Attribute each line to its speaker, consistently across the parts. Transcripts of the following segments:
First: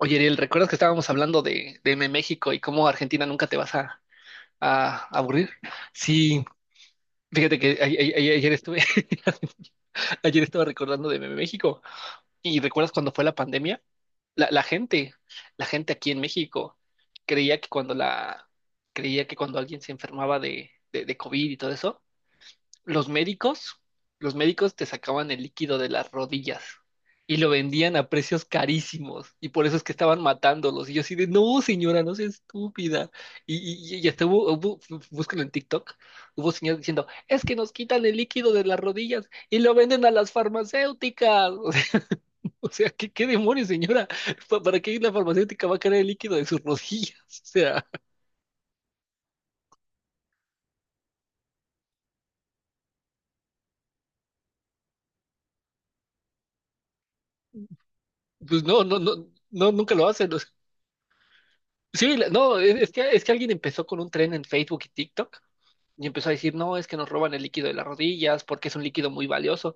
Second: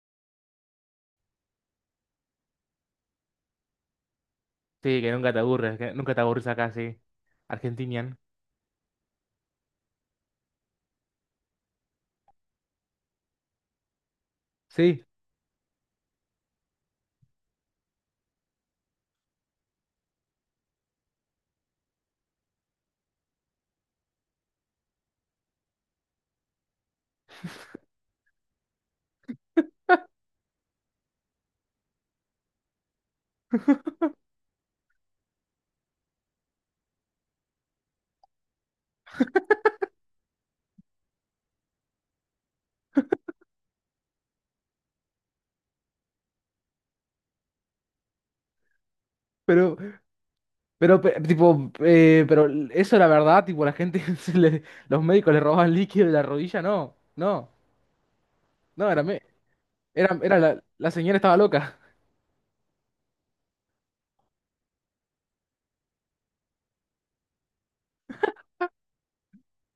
Speaker 1: Oye, Ariel, ¿recuerdas que estábamos hablando de M México y cómo Argentina nunca te vas a,
Speaker 2: Sí,
Speaker 1: a
Speaker 2: que nunca te
Speaker 1: aburrir?
Speaker 2: aburres, que nunca te
Speaker 1: Sí,
Speaker 2: aburres acá, sí.
Speaker 1: fíjate que
Speaker 2: Argentinian.
Speaker 1: ayer estaba recordando de M México. ¿Y recuerdas cuando fue la pandemia? La, la
Speaker 2: Sí,
Speaker 1: gente, la gente aquí en México creía que cuando la, creía que cuando alguien se enfermaba de COVID y todo eso, los médicos, los médicos te sacaban el líquido de las rodillas y lo vendían a precios carísimos y por eso es que estaban matándolos. Y yo así de, no, señora, no sea estúpida. Y, y hasta hubo, búscalo en TikTok, hubo señores diciendo, es que nos quitan el líquido de las rodillas y lo venden a las farmacéuticas. O sea, ¿qué demonios, señora? ¿Para qué la farmacéutica va a querer el líquido de sus rodillas? O sea,
Speaker 2: pero, pero, tipo, pero eso la verdad, tipo, la gente, los médicos le robaban líquido de la rodilla, no, no,
Speaker 1: pues no,
Speaker 2: no,
Speaker 1: no,
Speaker 2: era,
Speaker 1: no, no, nunca lo
Speaker 2: era,
Speaker 1: hacen.
Speaker 2: era la, la señora estaba loca,
Speaker 1: Sí, no, es que alguien empezó con un tren en Facebook y TikTok y empezó a decir, no, es que nos roban el líquido de las rodillas porque es un líquido muy valioso.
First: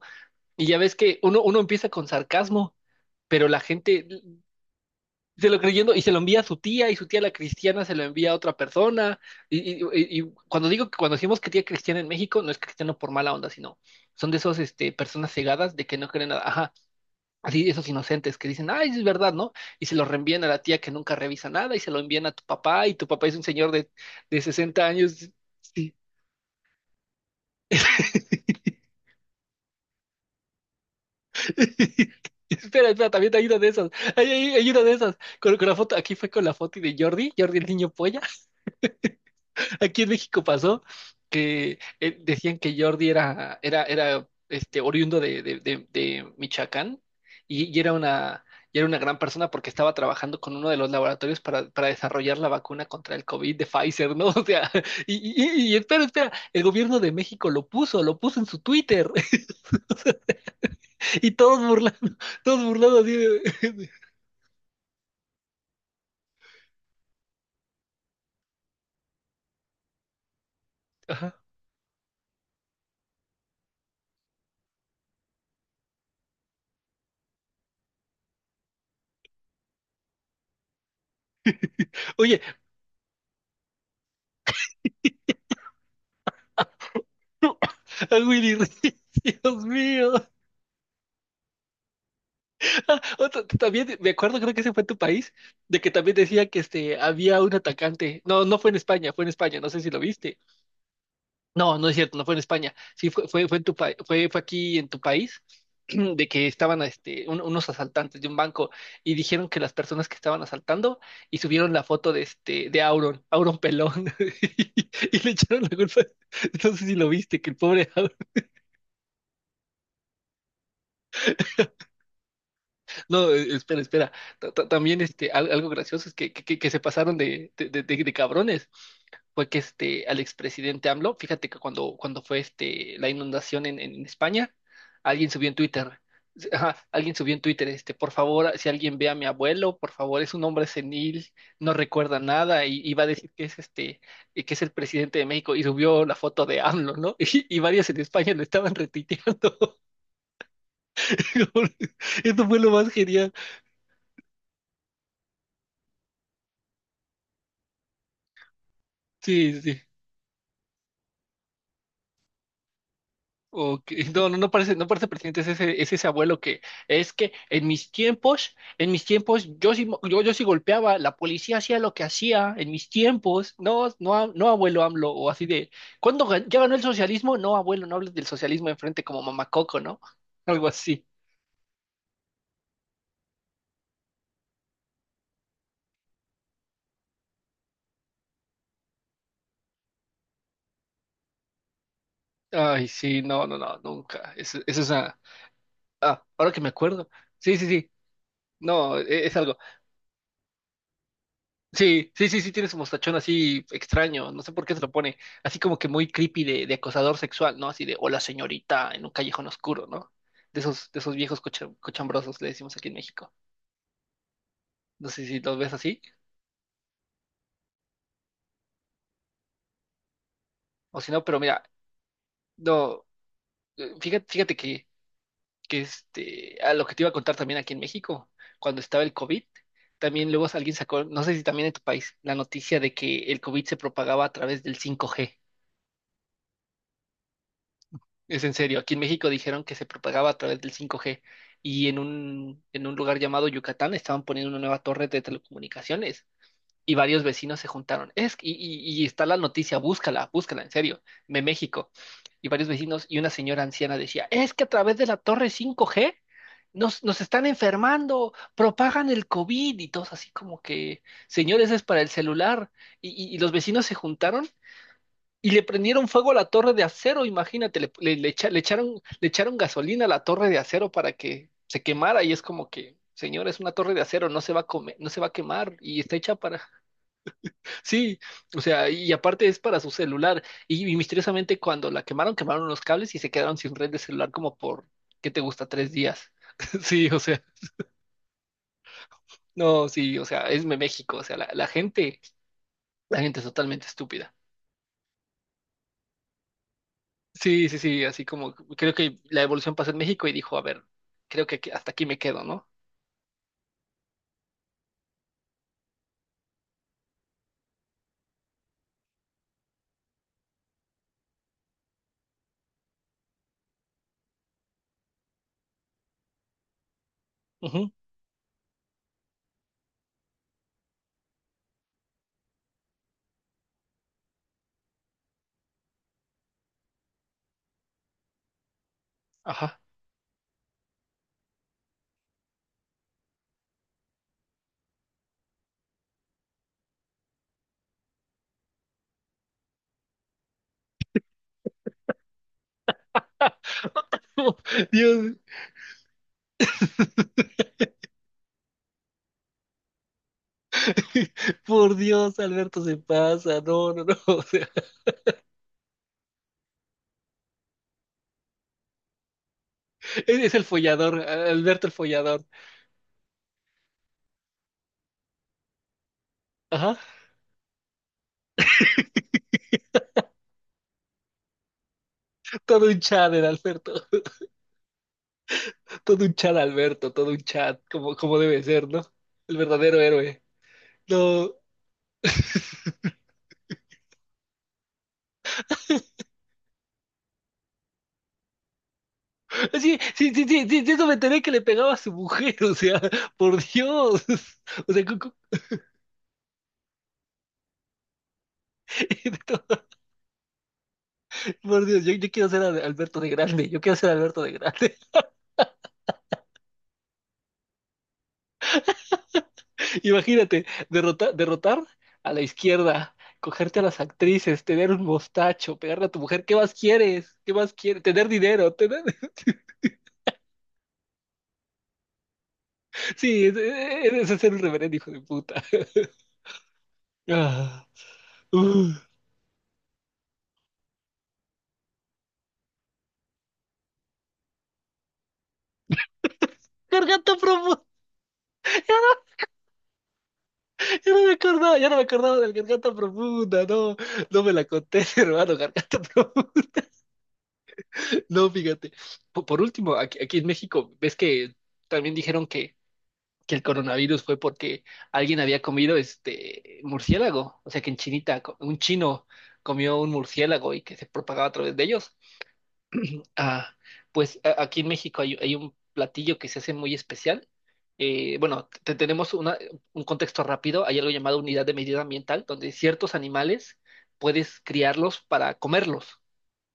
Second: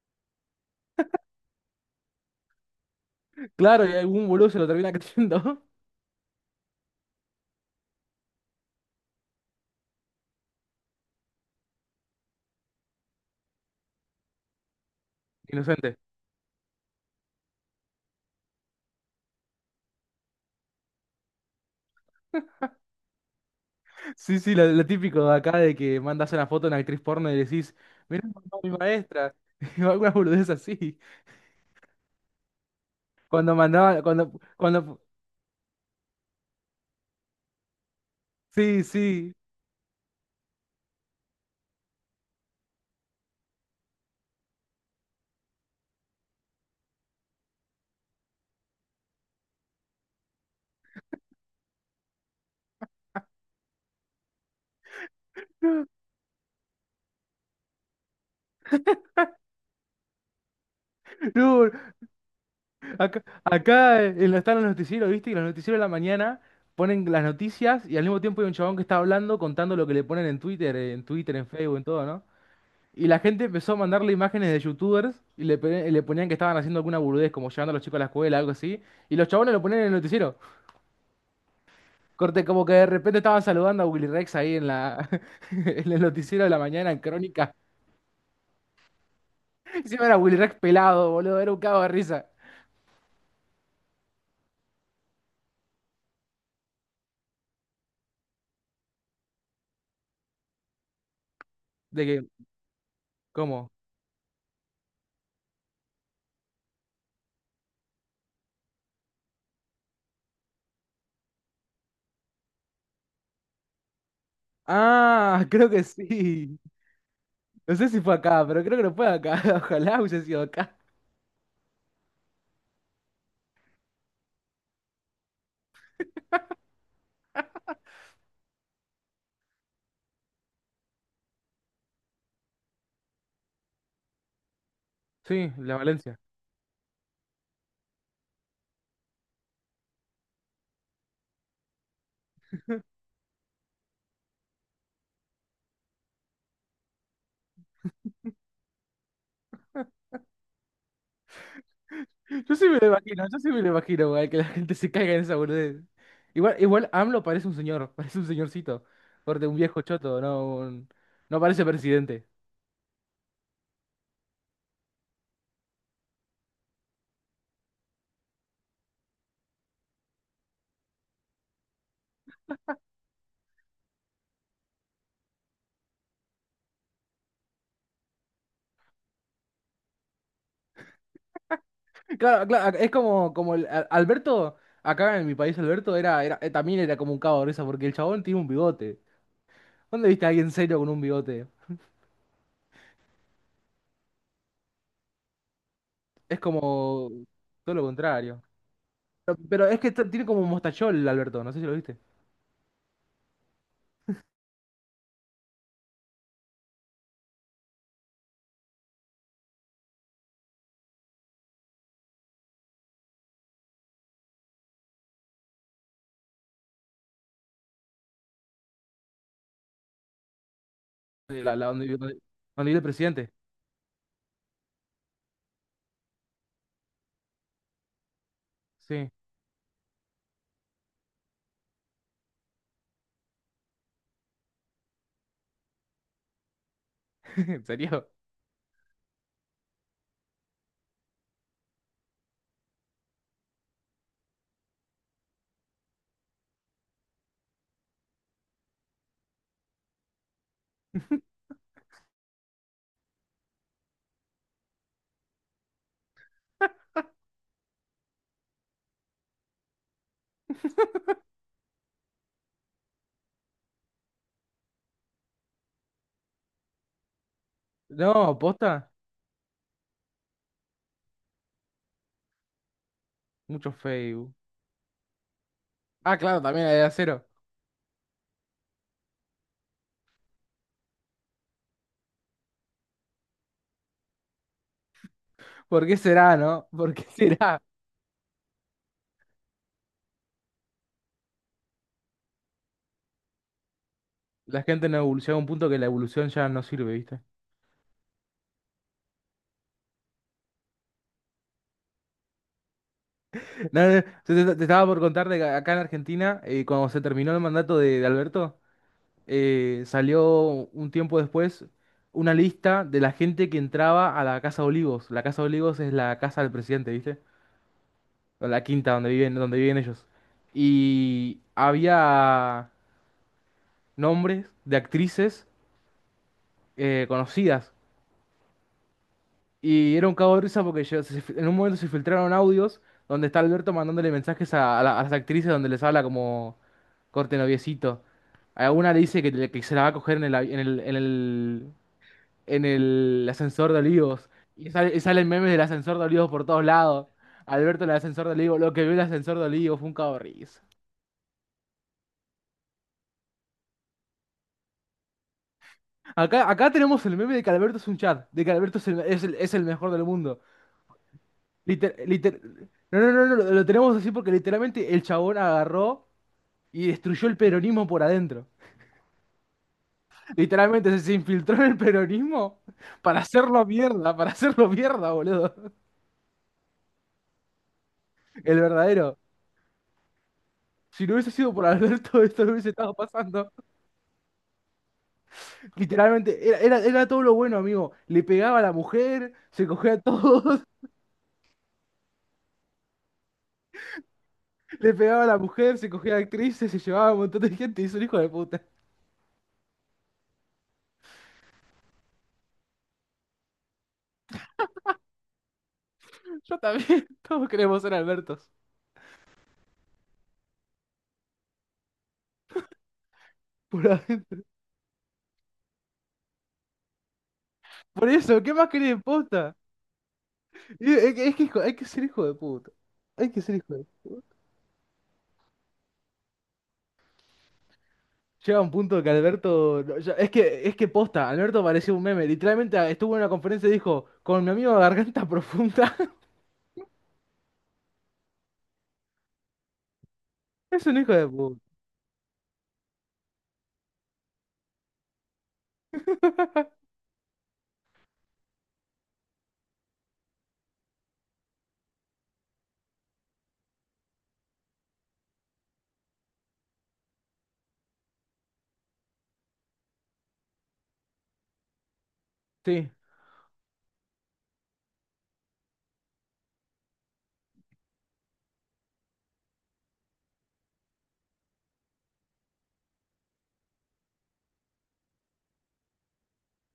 Speaker 1: Y ya ves que uno empieza con sarcasmo, pero la
Speaker 2: claro, y
Speaker 1: gente
Speaker 2: algún boludo se lo termina
Speaker 1: se lo
Speaker 2: creyendo.
Speaker 1: creyendo y se lo envía a su tía y su tía la cristiana se lo envía a otra persona. Y cuando digo que cuando decimos que tía cristiana en México, no es cristiano por mala onda, sino son de esas personas cegadas de
Speaker 2: Inocente.
Speaker 1: que no creen nada. Ajá. Así, esos inocentes que dicen, ay, es verdad, ¿no? Y se lo reenvían a la tía que nunca revisa nada y se lo envían a tu papá y tu papá es un señor
Speaker 2: Sí,
Speaker 1: de
Speaker 2: sí,
Speaker 1: 60
Speaker 2: lo típico
Speaker 1: años.
Speaker 2: de acá de
Speaker 1: Sí.
Speaker 2: que mandas una foto a una actriz porno y decís, mirá, mamá, mi maestra, o alguna boludez así,
Speaker 1: Espera, espera, también hay
Speaker 2: cuando
Speaker 1: una de esas.
Speaker 2: mandaba,
Speaker 1: Hay,
Speaker 2: cuando,
Speaker 1: hay- hay una de
Speaker 2: cuando,
Speaker 1: esas. Aquí fue con la foto de Jordi, Jordi el niño polla.
Speaker 2: sí, sí,
Speaker 1: Aquí en México pasó que decían que Jordi era oriundo de Michoacán y, y era una, y era una gran persona porque estaba trabajando con uno de los laboratorios para desarrollar la vacuna contra el COVID de Pfizer, ¿no? O sea, y, y espera, espera, el gobierno de México lo puso en su Twitter y
Speaker 2: no.
Speaker 1: todos burlando así
Speaker 2: Acá,
Speaker 1: de.
Speaker 2: acá, están los noticieros, ¿viste? Y los noticieros de la mañana ponen las noticias y al mismo tiempo hay un chabón que está hablando contando lo que le ponen en Twitter, en
Speaker 1: Ajá.
Speaker 2: Twitter, en Facebook, en todo, ¿no? Y la gente empezó a mandarle imágenes de youtubers y le, le ponían que estaban haciendo alguna burudez, como llevando a los chicos a la escuela, algo así. Y los chabones lo ponían en el noticiero.
Speaker 1: Oye,
Speaker 2: Corte, como que de repente estaban saludando a Willy Rex ahí en la, en el noticiero de la mañana, en Crónica.
Speaker 1: a Willy Dios
Speaker 2: Encima era
Speaker 1: mío.
Speaker 2: Willy Rex pelado, boludo, era un cago de risa.
Speaker 1: También me acuerdo, creo que ese fue en tu país, de que también decía que había un atacante. No, no fue en España, fue en España, no sé si lo viste. No, no es
Speaker 2: De
Speaker 1: cierto, no
Speaker 2: que,
Speaker 1: fue en España. Sí, fue en
Speaker 2: ¿cómo?
Speaker 1: tu pa- fue, fue aquí en tu país, de que estaban unos asaltantes de un banco y dijeron que las personas que estaban asaltando y subieron la foto de Auron, Auron Pelón, y le
Speaker 2: Ah,
Speaker 1: echaron la
Speaker 2: creo que
Speaker 1: culpa.
Speaker 2: sí.
Speaker 1: No sé si lo viste, que el
Speaker 2: No sé
Speaker 1: pobre.
Speaker 2: si fue acá, pero creo que no fue acá. Ojalá hubiese sido acá.
Speaker 1: No, espera, espera. También algo gracioso es que se pasaron de cabrones. Fue que al expresidente AMLO, fíjate que cuando fue la inundación en España, alguien subió
Speaker 2: Sí,
Speaker 1: en
Speaker 2: la
Speaker 1: Twitter.
Speaker 2: Valencia.
Speaker 1: Ajá, alguien subió en Twitter, por favor, si alguien ve a mi abuelo, por favor, es un hombre senil, no recuerda nada, y va a decir que que es el presidente de México, y subió la foto de AMLO, ¿no? Y varios en España lo estaban retuiteando. Esto
Speaker 2: Yo
Speaker 1: fue
Speaker 2: sí
Speaker 1: lo
Speaker 2: me lo
Speaker 1: más
Speaker 2: imagino,
Speaker 1: genial.
Speaker 2: yo sí me lo imagino, güey, que la gente se caiga en esa boludez. Igual, igual AMLO parece un señor, parece un señorcito. Corte,
Speaker 1: Sí,
Speaker 2: un
Speaker 1: sí, sí.
Speaker 2: viejo choto, no, un- no parece presidente.
Speaker 1: Ok. No, no, no parece presidente, es ese abuelo que es que en mis tiempos, yo sí golpeaba, la policía hacía lo que hacía, en mis tiempos, no, no, no abuelo AMLO, o así de, ¿cuándo ya ganó el socialismo? No, abuelo, no hables del socialismo enfrente como mamacoco, ¿no? Algo así.
Speaker 2: Claro, claro, es como, como el, Alberto, acá en mi país Alberto era, era, también era como un cabo de risa, porque el chabón tiene un bigote. ¿Dónde viste a alguien serio con un bigote?
Speaker 1: Ay, sí, no, no, no, nunca. Eso es una. Ah,
Speaker 2: Es
Speaker 1: ahora que me acuerdo.
Speaker 2: como
Speaker 1: Sí, sí,
Speaker 2: todo lo
Speaker 1: sí.
Speaker 2: contrario.
Speaker 1: No, es, algo.
Speaker 2: Pero es que tiene como un mostachol Alberto, no sé si lo viste.
Speaker 1: Sí, sí, sí, sí, tiene su mostachón así extraño, no sé por qué se lo pone, así como que muy creepy de acosador sexual, ¿no? Así de, hola señorita, en un callejón oscuro, ¿no? De esos viejos cochambrosos, le decimos aquí en México. No sé si los ves así, o si no, pero
Speaker 2: La,
Speaker 1: mira,
Speaker 2: la donde, donde, donde vive el
Speaker 1: no,
Speaker 2: presidente.
Speaker 1: fíjate, fíjate que a lo que te iba a contar también aquí en México, cuando estaba
Speaker 2: Sí,
Speaker 1: el COVID, también luego alguien sacó, no sé si también en tu país, la noticia de que el COVID se propagaba a través del 5G.
Speaker 2: ¿en serio?
Speaker 1: Es en serio, aquí en México dijeron que se propagaba a través del 5G y en un lugar llamado Yucatán estaban poniendo una nueva torre de telecomunicaciones y varios vecinos se juntaron. Y está la noticia, búscala, búscala, en serio, de México. Y varios vecinos y una señora anciana decía, es que a través de la torre 5G nos están enfermando, propagan el COVID y todos así como que, señores, es para el celular. y y los vecinos se juntaron y le prendieron fuego a la torre de acero, imagínate, le, le- le
Speaker 2: No,
Speaker 1: echa- le
Speaker 2: posta.
Speaker 1: echaron, le echaron gasolina a la torre de acero para que se quemara y es como que, señor, es
Speaker 2: Mucho
Speaker 1: una torre de acero,
Speaker 2: Facebook.
Speaker 1: no se va a comer, no se va a quemar y está
Speaker 2: Ah,
Speaker 1: hecha
Speaker 2: claro,
Speaker 1: para.
Speaker 2: también la de acero.
Speaker 1: Sí, o sea, y aparte es para su celular y misteriosamente cuando la quemaron, quemaron los cables y se quedaron sin red de celular como por, ¿qué te gusta?
Speaker 2: ¿Por
Speaker 1: Tres
Speaker 2: qué
Speaker 1: días.
Speaker 2: será, no? ¿Por qué
Speaker 1: Sí, o sea,
Speaker 2: será?
Speaker 1: no, sí, o sea, es México, o sea, la gente es totalmente estúpida.
Speaker 2: La gente no evoluciona a un punto que la evolución ya no sirve, ¿viste?
Speaker 1: Sí, sí, sí, así como creo que la evolución pasó en México y dijo, a ver, creo que hasta aquí me quedo, ¿no?
Speaker 2: No, no, te, te estaba por contar de que acá en Argentina, cuando se terminó el mandato de Alberto, salió un tiempo después una lista de la gente que entraba a la Casa Olivos. La Casa Olivos es la casa del presidente, ¿viste?
Speaker 1: Ujú,
Speaker 2: O la quinta donde viven ellos. Y había nombres de actrices conocidas.
Speaker 1: ajá.
Speaker 2: Y era un cago de risa porque en un momento se filtraron audios donde está Alberto mandándole mensajes a, a las actrices donde les habla como corte noviecito. A una le dice que, que se la va a coger en el, en el, en el, en el ascensor de Olivos. Y sale, y salen
Speaker 1: Dios.
Speaker 2: memes del ascensor de Olivos por todos lados. Alberto en el ascensor de Olivos, lo que vio el ascensor de Olivos fue un cago de risa.
Speaker 1: Por Dios, Alberto se pasa, no, no, no, o sea,
Speaker 2: Acá, acá tenemos el meme de que Alberto es un chat, de que Alberto es el, es el mejor del
Speaker 1: es,
Speaker 2: mundo.
Speaker 1: es el follador, Alberto el
Speaker 2: Liter- liter-
Speaker 1: follador,
Speaker 2: no, no, no, no, lo tenemos así porque literalmente el chabón agarró y
Speaker 1: ajá,
Speaker 2: destruyó el peronismo por adentro. Literalmente se, se infiltró en el peronismo
Speaker 1: todo un chat el Alberto,
Speaker 2: para hacerlo mierda, boludo.
Speaker 1: todo un chat Alberto, todo un chat, como
Speaker 2: El
Speaker 1: debe ser, ¿no?
Speaker 2: verdadero.
Speaker 1: El verdadero héroe.
Speaker 2: Si no hubiese sido
Speaker 1: No,
Speaker 2: por Alberto, esto no hubiese estado pasando. Literalmente, era, era, era todo lo bueno, amigo. Le pegaba a la mujer, se cogía
Speaker 1: sí,
Speaker 2: a
Speaker 1: sí, sí,
Speaker 2: todos,
Speaker 1: sí, sí, de eso me enteré que le pegaba a su mujer, o sea, por Dios, o
Speaker 2: le
Speaker 1: sea,
Speaker 2: pegaba a la mujer, se cogía a actrices, se llevaba a un montón de gente y es un hijo de puta.
Speaker 1: Por Dios, yo quiero ser Alberto de grande, yo quiero ser Alberto de grande.
Speaker 2: Yo también. Todos queremos ser Albertos.
Speaker 1: Imagínate, derrotar a la izquierda, cogerte a
Speaker 2: Por
Speaker 1: las
Speaker 2: adentro.
Speaker 1: actrices, tener un mostacho, pegarle a tu mujer, ¿qué más quieres? ¿Qué más quieres?
Speaker 2: Por
Speaker 1: Tener
Speaker 2: eso, ¿qué más
Speaker 1: dinero,
Speaker 2: querés,
Speaker 1: tener.
Speaker 2: posta? Y es que, es que hay que ser hijo de puta. Hay que
Speaker 1: Sí,
Speaker 2: ser hijo de...
Speaker 1: ese es ser un reverendo hijo de puta. Ah,
Speaker 2: Llega un punto
Speaker 1: uh.
Speaker 2: que Alberto... no, es que posta, Alberto parecía un meme. Literalmente ah, estuvo en una conferencia y dijo, con mi amigo Garganta Profunda.
Speaker 1: Garganta profunda.
Speaker 2: Es un
Speaker 1: ya
Speaker 2: hijo
Speaker 1: no
Speaker 2: de
Speaker 1: me
Speaker 2: puta.
Speaker 1: acordaba, ya no me acordaba del garganta profunda, no, no me la conté, hermano, garganta profunda. No, fíjate. Por último, aquí en México, ves que también dijeron que el coronavirus fue porque alguien había comido este murciélago, o sea que en Chinita un chino comió un murciélago y que se propagaba a través de ellos.
Speaker 2: Sí,
Speaker 1: Ah, pues aquí en México hay un platillo que se hace muy especial. Bueno, tenemos un contexto rápido. Hay algo llamado unidad de medida ambiental, donde ciertos animales puedes criarlos para comerlos.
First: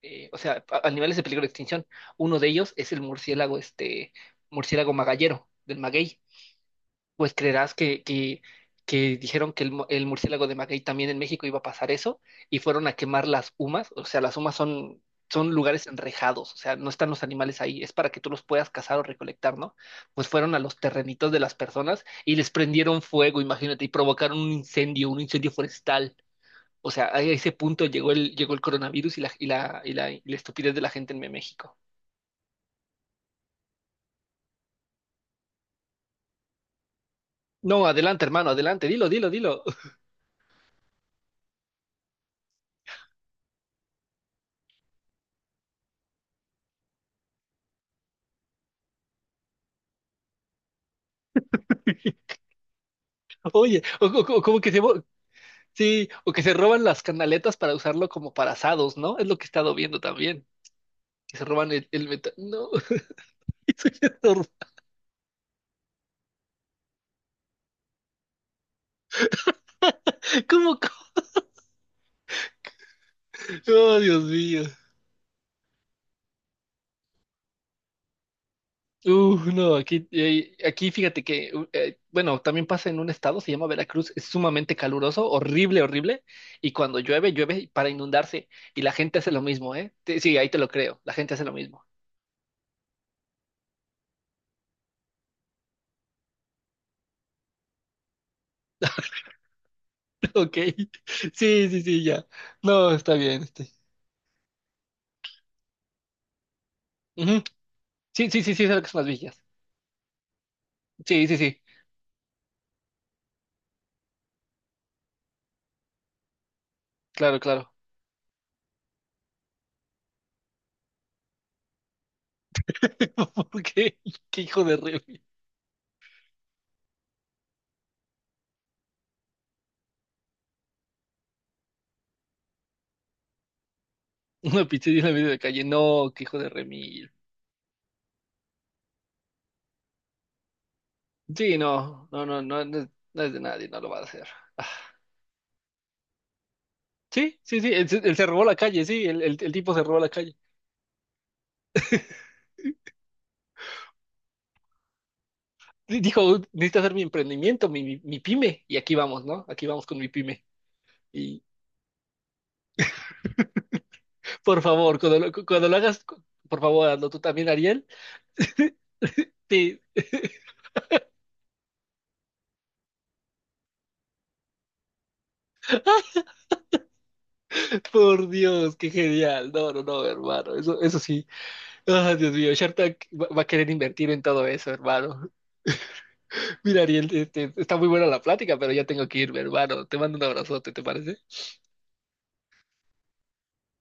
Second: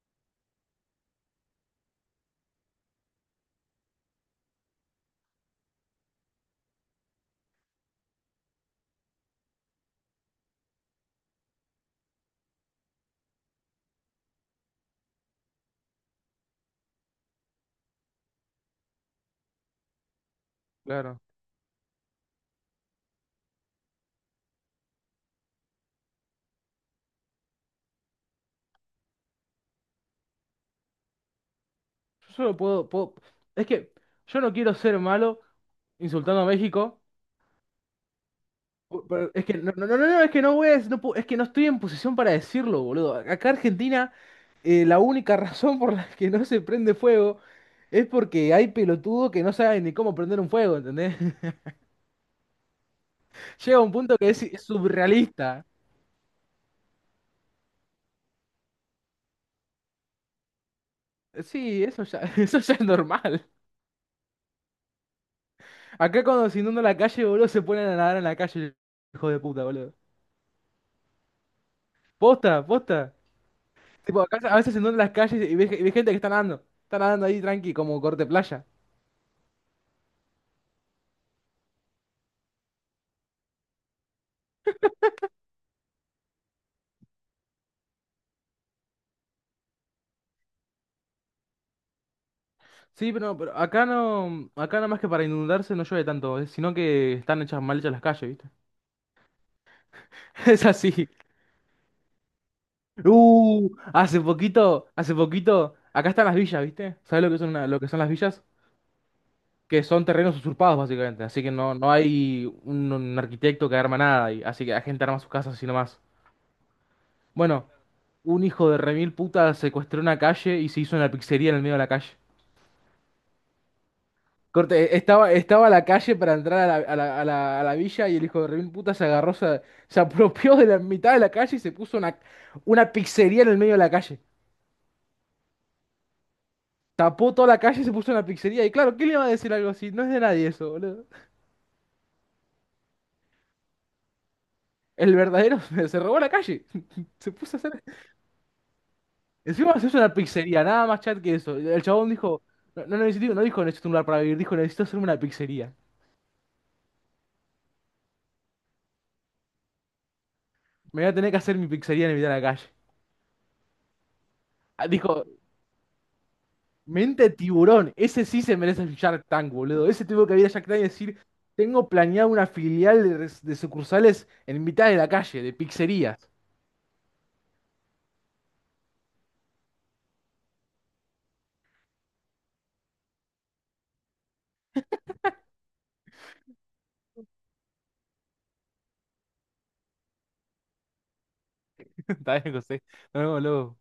Speaker 1: O sea, animales de peligro de extinción. Uno de ellos es el murciélago, este murciélago magallero del maguey pues creerás que, que dijeron que el murciélago de Maguey también en México iba a pasar eso y fueron a quemar las humas. O sea, las humas son, lugares enrejados, o sea, no están los animales ahí, es para que tú los puedas cazar o recolectar, ¿no? Pues fueron a los
Speaker 2: claro.
Speaker 1: terrenitos de las personas y les prendieron fuego, imagínate, y provocaron un incendio forestal. O sea, a ese punto llegó el coronavirus y la estupidez de la gente en México.
Speaker 2: Yo solo puedo, puedo- es que yo no quiero ser malo insultando a México.
Speaker 1: No, adelante, hermano, adelante, dilo, dilo,
Speaker 2: Pero es que
Speaker 1: dilo.
Speaker 2: no, no, no, no, es que no voy a, no puedo- es que no estoy en posición para decirlo, boludo. Acá Argentina la única razón por la que no se prende fuego es porque hay pelotudos que no saben ni cómo prender un fuego, ¿entendés? Llega
Speaker 1: Oye,
Speaker 2: un punto que
Speaker 1: ¿cómo
Speaker 2: es
Speaker 1: que se?
Speaker 2: surrealista.
Speaker 1: Sí, o que se roban las canaletas para usarlo como para asados, ¿no? Es lo que he estado viendo también. Que se roban
Speaker 2: Sí, eso
Speaker 1: el
Speaker 2: ya,
Speaker 1: metal.
Speaker 2: eso
Speaker 1: No,
Speaker 2: ya es normal.
Speaker 1: eso ya es
Speaker 2: Acá cuando se inunda la calle, boludo, se ponen a nadar en la calle, hijo de puta, boludo.
Speaker 1: ¿cómo?
Speaker 2: Posta, posta.
Speaker 1: Oh,
Speaker 2: Tipo,
Speaker 1: Dios
Speaker 2: acá a
Speaker 1: mío.
Speaker 2: veces se inundan las calles y ves gente que está nadando. Está nadando ahí tranqui, como corte playa.
Speaker 1: No, aquí, aquí fíjate que bueno, también pasa en un estado, se llama Veracruz, es sumamente caluroso, horrible, horrible, y cuando llueve, llueve para inundarse, y la gente hace lo mismo, ¿eh? Sí, ahí te lo creo, la gente hace lo mismo.
Speaker 2: Sí, pero, no, pero acá no, acá nada más que para inundarse no llueve tanto, sino que están hechas mal hechas las calles, ¿viste?
Speaker 1: Ok,
Speaker 2: Es así.
Speaker 1: sí, sí, sí, ya. No, está bien.
Speaker 2: Hace poquito, acá están las villas, ¿viste? ¿Sabes lo que
Speaker 1: Ujú.
Speaker 2: son lo que son las
Speaker 1: Sí, sí,
Speaker 2: villas?
Speaker 1: sí, sí, es algo que son las villas.
Speaker 2: Que son terrenos usurpados, básicamente.
Speaker 1: Sí, sí,
Speaker 2: Así que
Speaker 1: sí,
Speaker 2: no, no hay un arquitecto que arma nada, y, así que la gente arma sus casas así nomás.
Speaker 1: claro,
Speaker 2: Bueno,
Speaker 1: claro.
Speaker 2: un hijo de remil puta secuestró una calle y se hizo una pizzería en el medio de la calle.
Speaker 1: ¿Qué, qué hijo de
Speaker 2: Corte,
Speaker 1: Remy?
Speaker 2: estaba, estaba la calle para entrar a la, a la villa y el hijo de remil puta se agarró, se apropió de la mitad de la calle y se puso una pizzería en el medio de la calle.
Speaker 1: Una pizzería en la medio de calle. No, qué hijo de Remy.
Speaker 2: Tapó toda la calle y se puso en la pizzería. Y claro, ¿quién le va a decir algo así? No es de nadie eso, boludo.
Speaker 1: Sí, no, no, no, no, no es de nadie, no lo va a hacer. Ah.
Speaker 2: El verdadero se, robó la calle. Se
Speaker 1: Sí,
Speaker 2: puso a
Speaker 1: sí, sí,
Speaker 2: hacer.
Speaker 1: él se robó la calle, sí, el tipo
Speaker 2: Encima
Speaker 1: se
Speaker 2: se hizo
Speaker 1: robó la
Speaker 2: una
Speaker 1: calle.
Speaker 2: pizzería, nada más chat que eso. El chabón dijo: no, no necesito, no dijo necesito un lugar para vivir, dijo necesito hacerme una pizzería.
Speaker 1: Y dijo, necesito hacer mi emprendimiento, mi pyme, y aquí vamos, ¿no? Aquí vamos con mi pyme.
Speaker 2: Me voy a tener que
Speaker 1: Y
Speaker 2: hacer mi pizzería en el medio de la calle.
Speaker 1: por
Speaker 2: Ah,
Speaker 1: favor,
Speaker 2: dijo:
Speaker 1: cuando lo hagas, por favor, hazlo tú
Speaker 2: mente de
Speaker 1: también, Ariel.
Speaker 2: tiburón, ese sí se merece el Shark Tank,
Speaker 1: Sí.
Speaker 2: boludo. Ese tuvo que ir a Shark Tank y decir: tengo planeado una filial de, de sucursales en mitad de la calle, de pizzerías.
Speaker 1: Por Dios, qué genial. No, no, no, hermano, eso sí. Ah, Dios mío, Shark Tank va a querer invertir en todo eso, hermano. Mira, Ariel, está muy buena la plática, pero ya tengo que irme, hermano. Te mando un abrazote, ¿te parece?
Speaker 2: Está bien, José. Nos vemos luego.